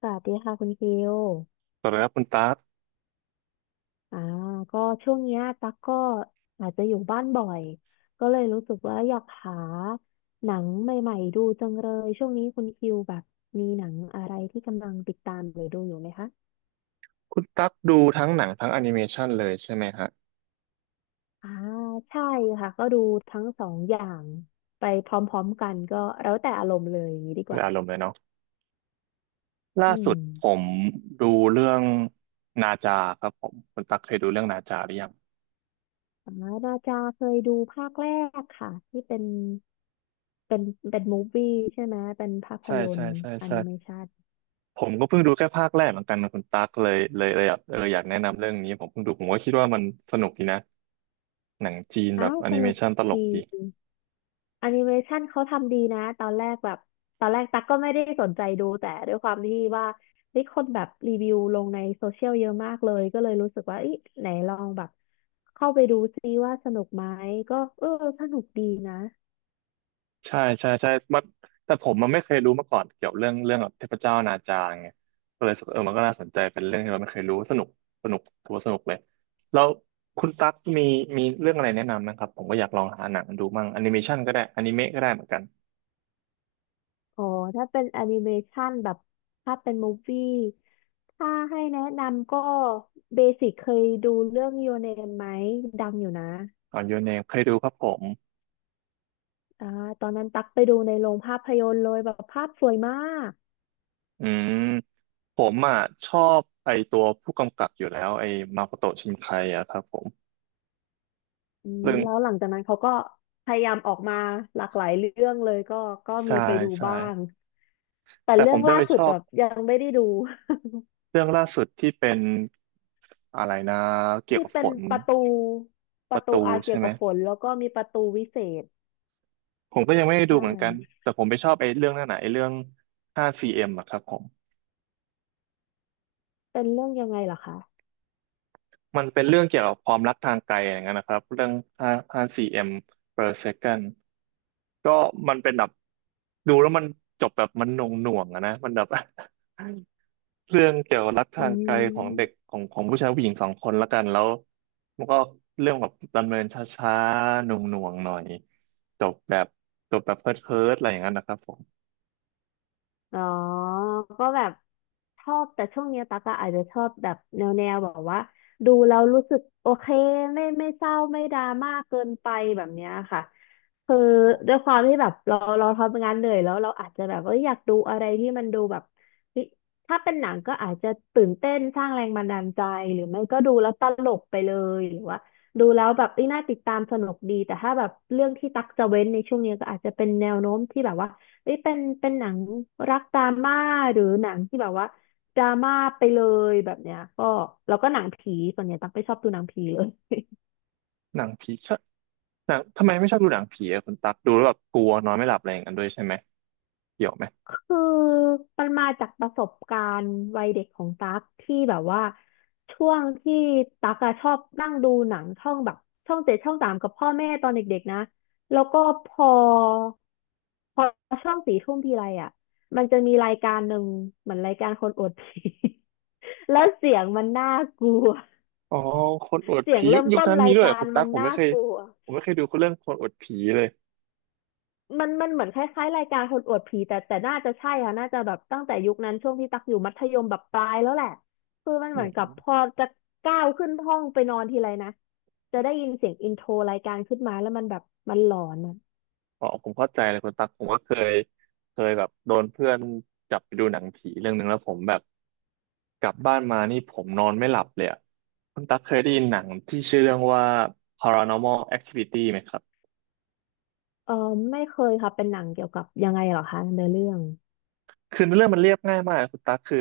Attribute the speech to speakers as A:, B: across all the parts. A: สวัสดีค่ะคุณฟิล
B: สวัสดีครับคุณตั๊ก
A: อ่าก็ช่วงเนี้ยตั๊กก็อาจจะอยู่บ้านบ่อยก็เลยรู้สึกว่าอยากหาหนังใหม่ๆดูจังเลยช่วงนี้คุณฟิลแบบมีหนังอะไรที่กำลังติดตามหรือดูอยู่ไหมคะ
B: คุณตั๊กดูทั้งหนังทั้งแอนิเมชันเลยใช่ไหมฮะ
A: อ่าใช่ค่ะก็ดูทั้งสองอย่างไปพร้อมๆกันก็แล้วแต่อารมณ์เลยอย่างนี้ดีก
B: เป็น
A: ว่า
B: อารมณ์เลยเนาะล่า
A: อื
B: สุ
A: ม
B: ดผมดูเรื่องนาจาครับผมคุณตั๊กเคยดูเรื่องนาจาหรือยัง
A: อ่านาจาเคยดูภาคแรกค่ะที่เป็นเป็นเป็นมูฟวี่ใช่ไหมเป็นภาพ
B: ใช่
A: ยน
B: ใช่
A: ตร์
B: ใช่
A: แอ
B: ใช่
A: นิเมชัน
B: ผมก็เพิ่งดูแค่ภาคแรกเหมือนกันนะคุณตั๊กเลยอยากอยากแนะนำเรื่องนี้ผมเพิ่งดูผมก็คิดว่ามันสนุกดีนะหนังจีนแบ
A: อ้า
B: บ
A: ว
B: แอ
A: ส
B: นิเม
A: นุก
B: ชันตล
A: ดี
B: กดี
A: แอนิเมชันเขาทำดีนะตอนแรกแบบตอนแรกตั๊กก็ไม่ได้สนใจดูแต่ด้วยความที่ว่ามีคนแบบรีวิวลงในโซเชียลเยอะมากเลยก็เลยรู้สึกว่าอีไหนลองแบบเข้าไปดูซิว่าสนุกไหมก็เออสนุกดีนะ
B: ใช่ใช่ใช่มันแต่ผมมันไม่เคยรู้มาก่อนเกี่ยวเรื่องแบบเทพเจ้านาจาไงก็เลยรู้สึกเออมันก็น่าสนใจเป็นเรื่องที่เราไม่เคยรู้สนุกสนุกถือว่าสนุกเลยแล้วคุณตั๊กมีเรื่องอะไรแนะนำนะครับผมก็อยากลองหาหนังดูมั่งแอนิเมชันก็ได้อนิเมะก็ได้เหมือนกัน
A: อ๋อถ้าเป็นแอนิเมชันแบบถ้าเป็นมูฟวี่ถ้าให้แนะนำก็เบสิกเคยดูเรื่อง Your Name ไหมดังอยู่นะ
B: อ๋อยูเนมเคยดูครับผม
A: อ่าตอนนั้นตักไปดูในโรงภาพยนตร์เลยแบบภาพสวยมาก
B: อืมผมอ่ะชอบไอตัวผู้กำกับอยู่แล้วไอมาโคโตะชินไคอะครับผม
A: อืม
B: เรื่อง
A: แล้วหลังจากนั้นเขาก็พยายามออกมาหลากหลายเรื่องเลยก็ก็มี
B: ใช่
A: ไปดู
B: ใช่
A: บ้างแต่
B: แต่ผ
A: เรื่อ
B: ม
A: ง
B: จะ
A: ล่า
B: ไป
A: สุ
B: ช
A: ด
B: อ
A: แบ
B: บ
A: บยังไม่ได้ดู
B: เรื่องล่าสุดที่เป็นอะไรนะ เกี่ยว
A: ที่
B: กับ
A: เป็
B: ฝ
A: น
B: น
A: ประตู
B: ประตู
A: อาเกี่
B: ใช่
A: ยว
B: ไหม
A: กับฝนแล้วก็มีประตูวิเศษ
B: ผมก็ยังไม่ได้ดู
A: ใช่
B: เหมือนกันแต่ผมไปชอบไอ้เรื่องนั่นน่ะไอ้เรื่อง 5cm อมอะครับผม
A: เป็นเรื่องยังไงเหรอคะ
B: มันเป็นเรื่องเกี่ยวกับความรักทางไกลอย่างนั้นนะครับเรื่อง5 5cm per second ก็มันเป็นแบบดูแล้วมันจบแบบมันหน่วงหน่วงอะนะมันแบบ เรื่องเกี่ยวกับรัก
A: อื
B: ทางไกลของเด็ก
A: ม
B: ของผู้ชายผู้หญิงสองคนละกันแล้วมันก็เรื่องแบบดำเนินช้าๆหน่วงหน่วงหน่อยจบแบบจบแบบเพิร์ดเพิร์ดอะไรอย่างนั้นนะครับผม
A: อ๋อก็แบบชอบแต่ช่วงเนี้ยตั๊กอะอาจจะชอบแบบแนวแบบว่าดูแล้วรู้สึกโอเคไม่เศร้าไม่ดราม่าเกินไปแบบเนี้ยค่ะคือด้วยความที่แบบเราทำงานเหนื่อยแล้วเราอาจจะแบบว่าอยากดูอะไรที่มันดูแบบเฮ้ยถ้าเป็นหนังก็อาจจะตื่นเต้นสร้างแรงบันดาลใจหรือไม่ก็ดูแล้วตลกไปเลยหรือว่าดูแล้วแบบเอ้ยน่าติดตามสนุกดีแต่ถ้าแบบเรื่องที่ตักจะเว้นในช่วงเนี้ยก็อาจจะเป็นแนวโน้มที่แบบว่า เอ้ยเป็นหนังรักดราม่าหรือหนังที่แบบว่าดราม่าไปเลยแบบเนี้ยก็แล้วก็หนังผีส่วนใหญ่ตั๊กไม่ชอบดูหนังผีเลย
B: หนังผีชอบหนังทำไมไม่ชอบดูหนังผีอะคุณตักดูแล้วแบบกลัวนอนไม่หลับอะไรอย่างนั้นด้วยใช่ไหมเกี่ยวไหม
A: คือมันมาจากประสบการณ์วัยเด็กของตั๊กที่แบบว่าช่วงที่ตั๊กอะชอบนั่งดูหนังช่องแบบช่องเจ็ดช่องสามกับพ่อแม่ตอนเด็กๆนะแล้วก็พอพอช่องสี่ทุ่มทีไรอ่ะมันจะมีรายการหนึ่งเหมือนรายการคนอวดผี แล้วเสียงมันน่ากลัว
B: อ๋อคนอวด
A: เสียง
B: ผียุค
A: เริ่ม
B: ยุค
A: ต้น
B: นั้นมี
A: ราย
B: ด้วยเหรอ
A: การ
B: คุณตั
A: มั
B: ก
A: น
B: ผมไม่
A: น่า
B: เคย
A: กลัว
B: ผมไม่เคยดูเรื่องคนอวดผีเลย
A: มันเหมือนคล้ายๆรายการคนอวดผีแต่น่าจะใช่ค่ะน่าจะแบบตั้งแต่ยุคนั้นช่วงที่ตักอยู่มัธยมแบบปลายแล้วแหละคือมันเหมือนกับพอจะก้าวขึ้นห้องไปนอนทีไรนะจะได้ยินเสียงอินโทรรายการขึ้นมาแล้วมันแบบมันหลอนอะ
B: อ๋อผมเข้าใจเลยคุณตั๊กผมก็เคยแบบโดนเพื่อนจับไปดูหนังผีเรื่องหนึ่งแล้วผมแบบกลับบ้านมานี่ผมนอนไม่หลับเลยอะคุณตั๊กเคยได้ยินหนังที่ชื่อเรื่องว่า Paranormal Activity ไหมครับ
A: เออไม่เคยค่ะเป็นหนังเกี่ยวกับยังไงเหรอคะในอเรื่อง
B: คือเรื่องมันเรียบง่ายมากคุณตั๊กคือ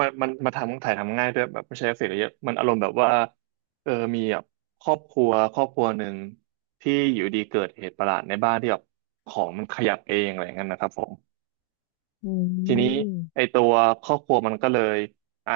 B: มันมาทำถ่ายทำง่ายด้วยแบบไม่ใช้เอฟเฟกต์อะไรเยอะมันอารมณ์แบบว่าเออมีแบบครอบครัวหนึ่งที่อยู่ดีเกิดเหตุประหลาดในบ้านที่แบบของมันขยับเองอะไรอย่างนั้นนะครับผม
A: อื
B: ทีนี้ไอ
A: ม
B: ตัวครอบครัวมันก็เลยอ่ะ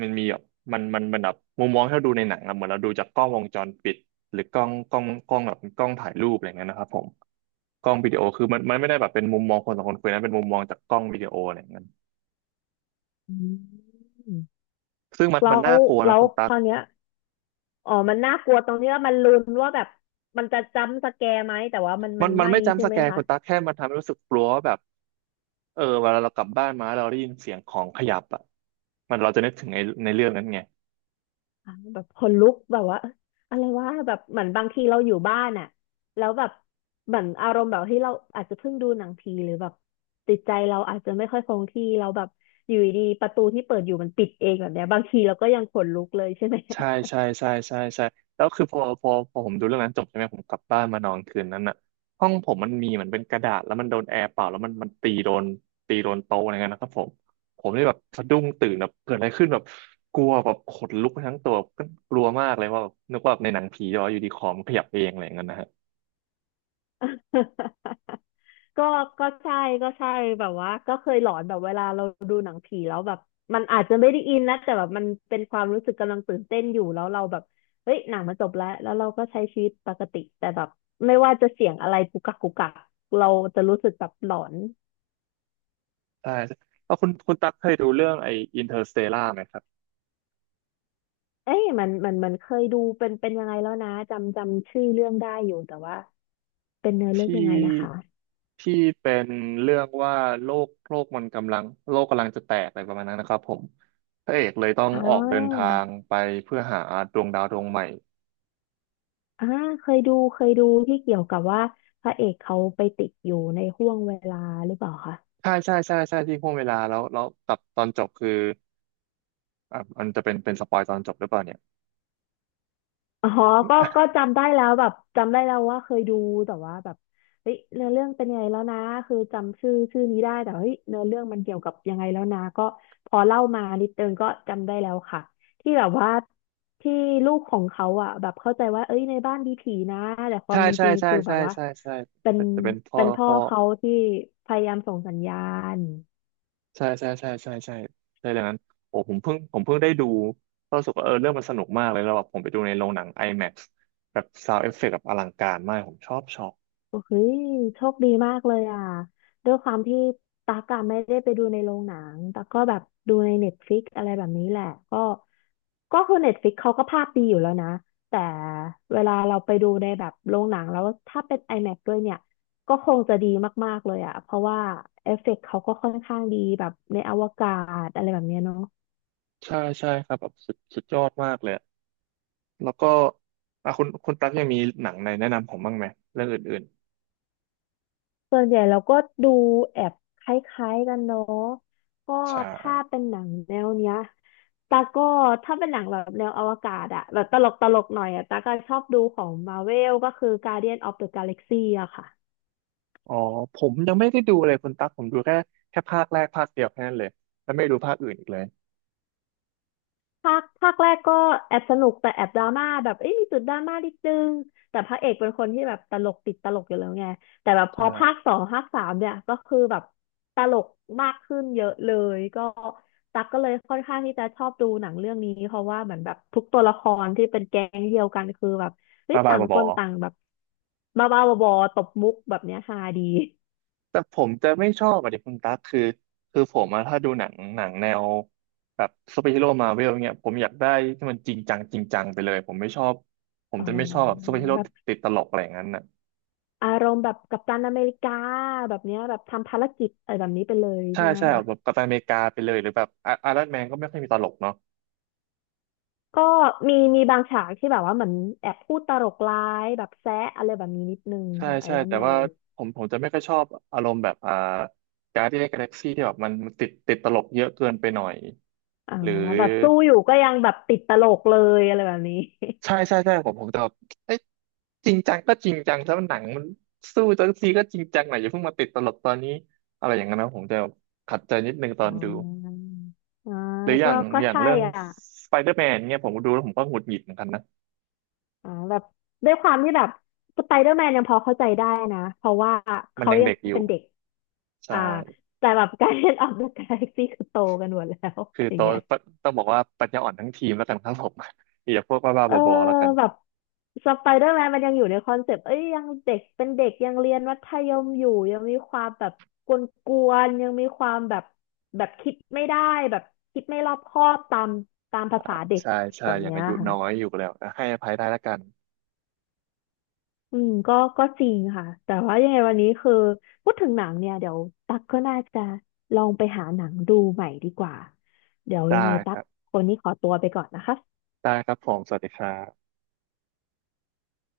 B: มันมีแบบมันแบบมุมมองที่เราดูในหนังอะเหมือนเราดูจากกล้องวงจรปิดหรือกล้องแบบกล้องถ่ายรูปอะไรเงี้ยนะครับผมกล้องวิดีโอคือมันไม่ได้แบบเป็นมุมมองคนสองคนคุยนะเป็นมุมมองจากกล้องวิดีโออะไรเงี้ย
A: อืม
B: ซึ่งมันมั
A: แล้
B: น
A: ว
B: น่ากลัวนะคุณ
A: ค
B: ตั๊ก
A: ราวเนี้ย อ๋อมันน่ากลัวตรงที่ว่ามันลุ้นว่าแบบมันจะจัมป์สแกร์ไหมแต่ว่า
B: มั
A: มั
B: น
A: น
B: มัน
A: ไม่
B: ไม่
A: ใช่
B: จำส
A: ไห
B: แก
A: ม
B: น
A: คะ
B: คุณตั๊กแค่มันทำให้รู้สึกกลัวว่าแบบเออเวลาเรากลับบ้านมาแล้วเราได้ยินเสียงของขยับอ่ะมันเราจะนึกถึงในเรื่องนั้นไง
A: อ่าแบบขนลุกแบบว่าเอ๊ะอะไรวะแบบเหมือนบางทีเราอยู่บ้านอ่ะแล้วแบบเหมือนอารมณ์แบบที่เราอาจจะเพิ่งดูหนังผีหรือแบบติดใจเราอาจจะไม่ค่อยคงที่เราแบบอยู่ดีๆประตูที่เปิดอยู่มันปิดเองแบบเนี้ยบางทีเราก็ยังขนลุกเลยใช่ไหม
B: ใช่ใช่ใช่ใช่ใช่แล้วคือพอผมดูเรื่องนั้นจบใช่ไหมผมกลับบ้านมานอนคืนนั้นน่ะห้องผมมันมีเหมือนเป็นกระดาษแล้วมันโดนแอร์เป่าแล้วมันตีโดนโต๊ะอะไรเงี้ยนะครับผมผมเลยแบบสะดุ้งตื่นแบบเกิดอะไรขึ้นแบบกลัวแบบขนลุกไปทั้งตัวก็กลัวมากเลยว่าแบบนึกว่าแบบในหนังผีจะว่าอยู่ดีคอมนขยับเองอะไรเงี้ยนะฮะ
A: ก็ก็ใช่ก็ใช่แบบว่าก็เคยหลอนแบบเวลาเราดูหนังผีแล้วแบบมันอาจจะไม่ได้อินนะแต่แบบมันเป็นความรู้สึกกำลังตื่นเต้นอยู่แล้วเราแบบเฮ้ยหนังมันจบแล้วแล้วเราก็ใช้ชีวิตปกติแต่แบบไม่ว่าจะเสียงอะไรกุกกักกุกกักเราจะรู้สึกแบบหลอน
B: ใช่แล้วคุณตั๊กเคยดูเรื่องไอ้อินเตอร์สเตลาไหมครับ
A: เอ้ยมันเคยดูเป็นยังไงแล้วนะจำชื่อเรื่องได้อยู่แต่ว่าเป็นเนื้อเรื่อง
B: ที
A: ยังไงนะคะ
B: ่ที่เป็นเรื่องว่าโลกมันกำลังโลกกำลังจะแตกอะไรประมาณนั้นนะครับผมพระเอกเลยต้อง
A: อ่
B: ออกเดินทา
A: า
B: งไปเพื่อหาดวงดาวดวงใหม่
A: อ่าเคยดูที่เกี่ยวกับว่าพระเอกเขาไปติดอยู่ในห้วงเวลาหรือเปล่าคะ
B: ใช่ใช่ใช่ใช่ที่พ่วงเวลาแล้วกับตอนจบคืออ่ะมันจะเป็นเป็นสปอยตอนจบหรือเปล่าเนี่ย
A: อ๋อก็จำได้แล้วแบบจำได้แล้วว่าเคยดูแต่ว่าแบบเฮ้ยเนื้อเรื่องเป็นยังไงแล้วนะคือจำชื่อนี้ได้แต่เฮ้ยเนื้อเรื่องมันเกี่ยวกับยังไงแล้วนะก็พอเล่ามานิดนึงก็จำได้แล้วค่ะที่แบบว่าที่ลูกของเขาอ่ะแบบเข้าใจว่าเอ้ยในบ้านมีผีนะแต่ควา
B: ใช่
A: มเป็น
B: ใช่
A: จริง
B: ใช่
A: คือแบ
B: ใช่
A: บว่า
B: ใช่ใช่
A: เป็น
B: จะเป็นพ่อ
A: พ่อ
B: พ่อ
A: เขาที่พยายามส่งสัญญาณ
B: ใช่ใช่ใช่ใช่ใช่ใช่ดังนั้นโอ้ผมเพิ่งได้ดูก็รู้สึกว่าเออเรื่องมันสนุกมากเลยแล้วแบบผมไปดูในโรงหนัง IMAX แบบซาวด์เอฟเฟกต์แบบอลังการมากผมชอบ
A: โอ้ยโชคดีมากเลยอ่ะด้วยความที่ตักอะไม่ได้ไปดูในโรงหนังตักก็แบบดูในเน็ตฟลิกอะไรแบบนี้แหละก็ก็คือเน็ตฟลิกเขาก็ภาพดีอยู่แล้วนะแต่เวลาเราไปดูในแบบโรงหนังแล้วถ้าเป็น IMAX ด้วยเนี่ยก็คงจะดีมากๆเลยอ่ะเพราะว่าเอฟเฟกต์เขาก็ค่อนข้างดีแบบในอวกาศอะไรแบบเนี้ยเนาะ
B: ใช่ใช่ครับแบบสุดยอดมากเลยอะแล้วก็อ่ะคุณตั๊กยังมีหนังในแนะนำผมบ้างไหมเรื่องอื่น
A: ส่วนใหญ่เราก็ดูแอบคล้ายๆกันเนาะก็
B: ๆใช
A: ถ้า
B: ่
A: เป็นหนังแนวเนี้ยตาก็ถ้าเป็นหนังแบบแนวอวกาศอะแบบตลกตลกหน่อยอะตาก็ชอบดูของมาเวลก็คือ Guardian of the Galaxy อะค่ะ
B: อ๋อผมยังไม่ได้ดูเลยคุณตั๊กผมดูแค่ภาคแรกภาคเดียวแค่นั้นเลยแล้วไม่ดูภาคอื่นอีกเลย
A: ภาคแรกก็แอบสนุกแต่แอบดราม่าแบบเอ้ยมีจุดดราม่านิดนึงแต่พระเอกเป็นคนที่แบบตลกติดตลกอยู่แล้วไงแต่แบบพ
B: ใช่
A: อภาคสองภาคสามเนี่ยก็คือแบบตลกมากขึ้นเยอะเลยก็ตักก็เลยค่อนข้างที่จะชอบดูหนังเรื่องนี้เพราะว่าเหมือนแบบทุกตัวละครที่เป็นแก๊งเดียวกันคือแบบเฮ้ย
B: บ้าบ้า
A: ต่าง
B: บ
A: ค
B: อ
A: นต่างแบบบ้าบ้าบอๆตบมุกแบบเนี้ยฮาดี
B: แต่ผมจะไม่ชอบอะดิคุณตั๊กคือคือผมอะถ้าดูหนังแนวแบบซูเปอร์ฮีโร่มาเวลเนี่ยผมอยากได้ที่มันจริงจังไปเลยผมไม่ชอบผม
A: อ๋อ
B: จะไม่ชอบแบบซูเปอร์ฮีโร่
A: แบบ
B: ติดตลกอะไรอย่างนั้นน่ะ
A: อารมณ์แบบกัปตันอเมริกาแบบเนี้ยแบบทำภารกิจอะไรแบบนี้ไปเลย
B: ใช่
A: ใช่ไหม
B: ใช่
A: คะ
B: แบบกัปตันอเมริกาไปเลยหรือแบบไอรอนแมนก็ไม่ค่อยมีตลกเนาะ
A: ก็มีบางฉากที่แบบว่าเหมือนแอบพูดตลกร้ายแบบแซะอะไรแบบนี้นิดนึง
B: ใช่
A: ของไอ
B: ใช่
A: รอน
B: แต่
A: แม
B: ว่า
A: น
B: ผมจะไม่ค่อยชอบอารมณ์แบบการ์ดเดียนกาแล็กซี่ที่แบบมันติดตลกเยอะเกินไปหน่อย
A: อ่า
B: หรือ
A: แบบสู้อยู่ก็ยังแบบติดตลกเลยอะไรแบบนี้
B: ใช่ใช่ใช่ผมจะแบบเอ้ยจริงจังก็จริงจังแล้วหนังมันสู้จังซีก็จริงจังหน่อยอย่าเพิ่งมาติดตลกตอนนี้อะไรอย่างนั้นนะผมจะขัดใจนิดนึงตอ น
A: อ่
B: ดู
A: าอ่า
B: หรือ
A: ก็ก็
B: อย่าง
A: ใช่
B: เรื่อง
A: อ่ะ
B: สไปเดอร์แมนเนี่ยผมดูแล้วผมก็หงุดหงิดเหมือนกันนะ
A: แบบด้วยความที่แบบสไปเดอร์แมนยังพอเข้าใจได้นะเพราะว่า
B: มัน
A: เขา
B: ยัง
A: ยัง
B: เด็กอ
A: เป็
B: ยู่
A: นเด็ก
B: ใช่
A: อ่าแต่แบบการเล่นออกเดอะกาแล็กซี่คือโตกันหมดแล้ว
B: คือ
A: อ
B: โต
A: ย่างเงี้ย
B: ต้องบอกว่าปัญญาอ่อนทั้งทีมแล้วกันครับผม อย่าพวกบ้า
A: เอ
B: ๆ
A: อ
B: บอๆแล้วกัน
A: แบบสไปเดอร์แมนมันยังอยู่ในคอนเซปต์เอ้ยยังเด็กเป็นเด็กยังเรียนมัธยมอยู่ยังมีความแบบกวนๆยังมีความแบบแบบคิดไม่ได้แบบคิดไม่รอบคอบตามภาษาเด็ก
B: ใช่ใช่
A: แบบ
B: อย่าง
A: เนี้ย
B: อายุน้อย
A: ค่ะ
B: อยู่แล้วให้อภัยได้แล้วกัน
A: อืมก็จริงค่ะแต่ว่ายังไงวันนี้คือพูดถึงหนังเนี่ยเดี๋ยวตั๊กก็น่าจะลองไปหาหนังดูใหม่ดีกว่าเดี๋ยว
B: ได้
A: ยังไง
B: ค
A: ตั๊ก
B: รับ
A: คนนี้ขอตัวไปก่อนนะคะ
B: ผมสวัสดีครับ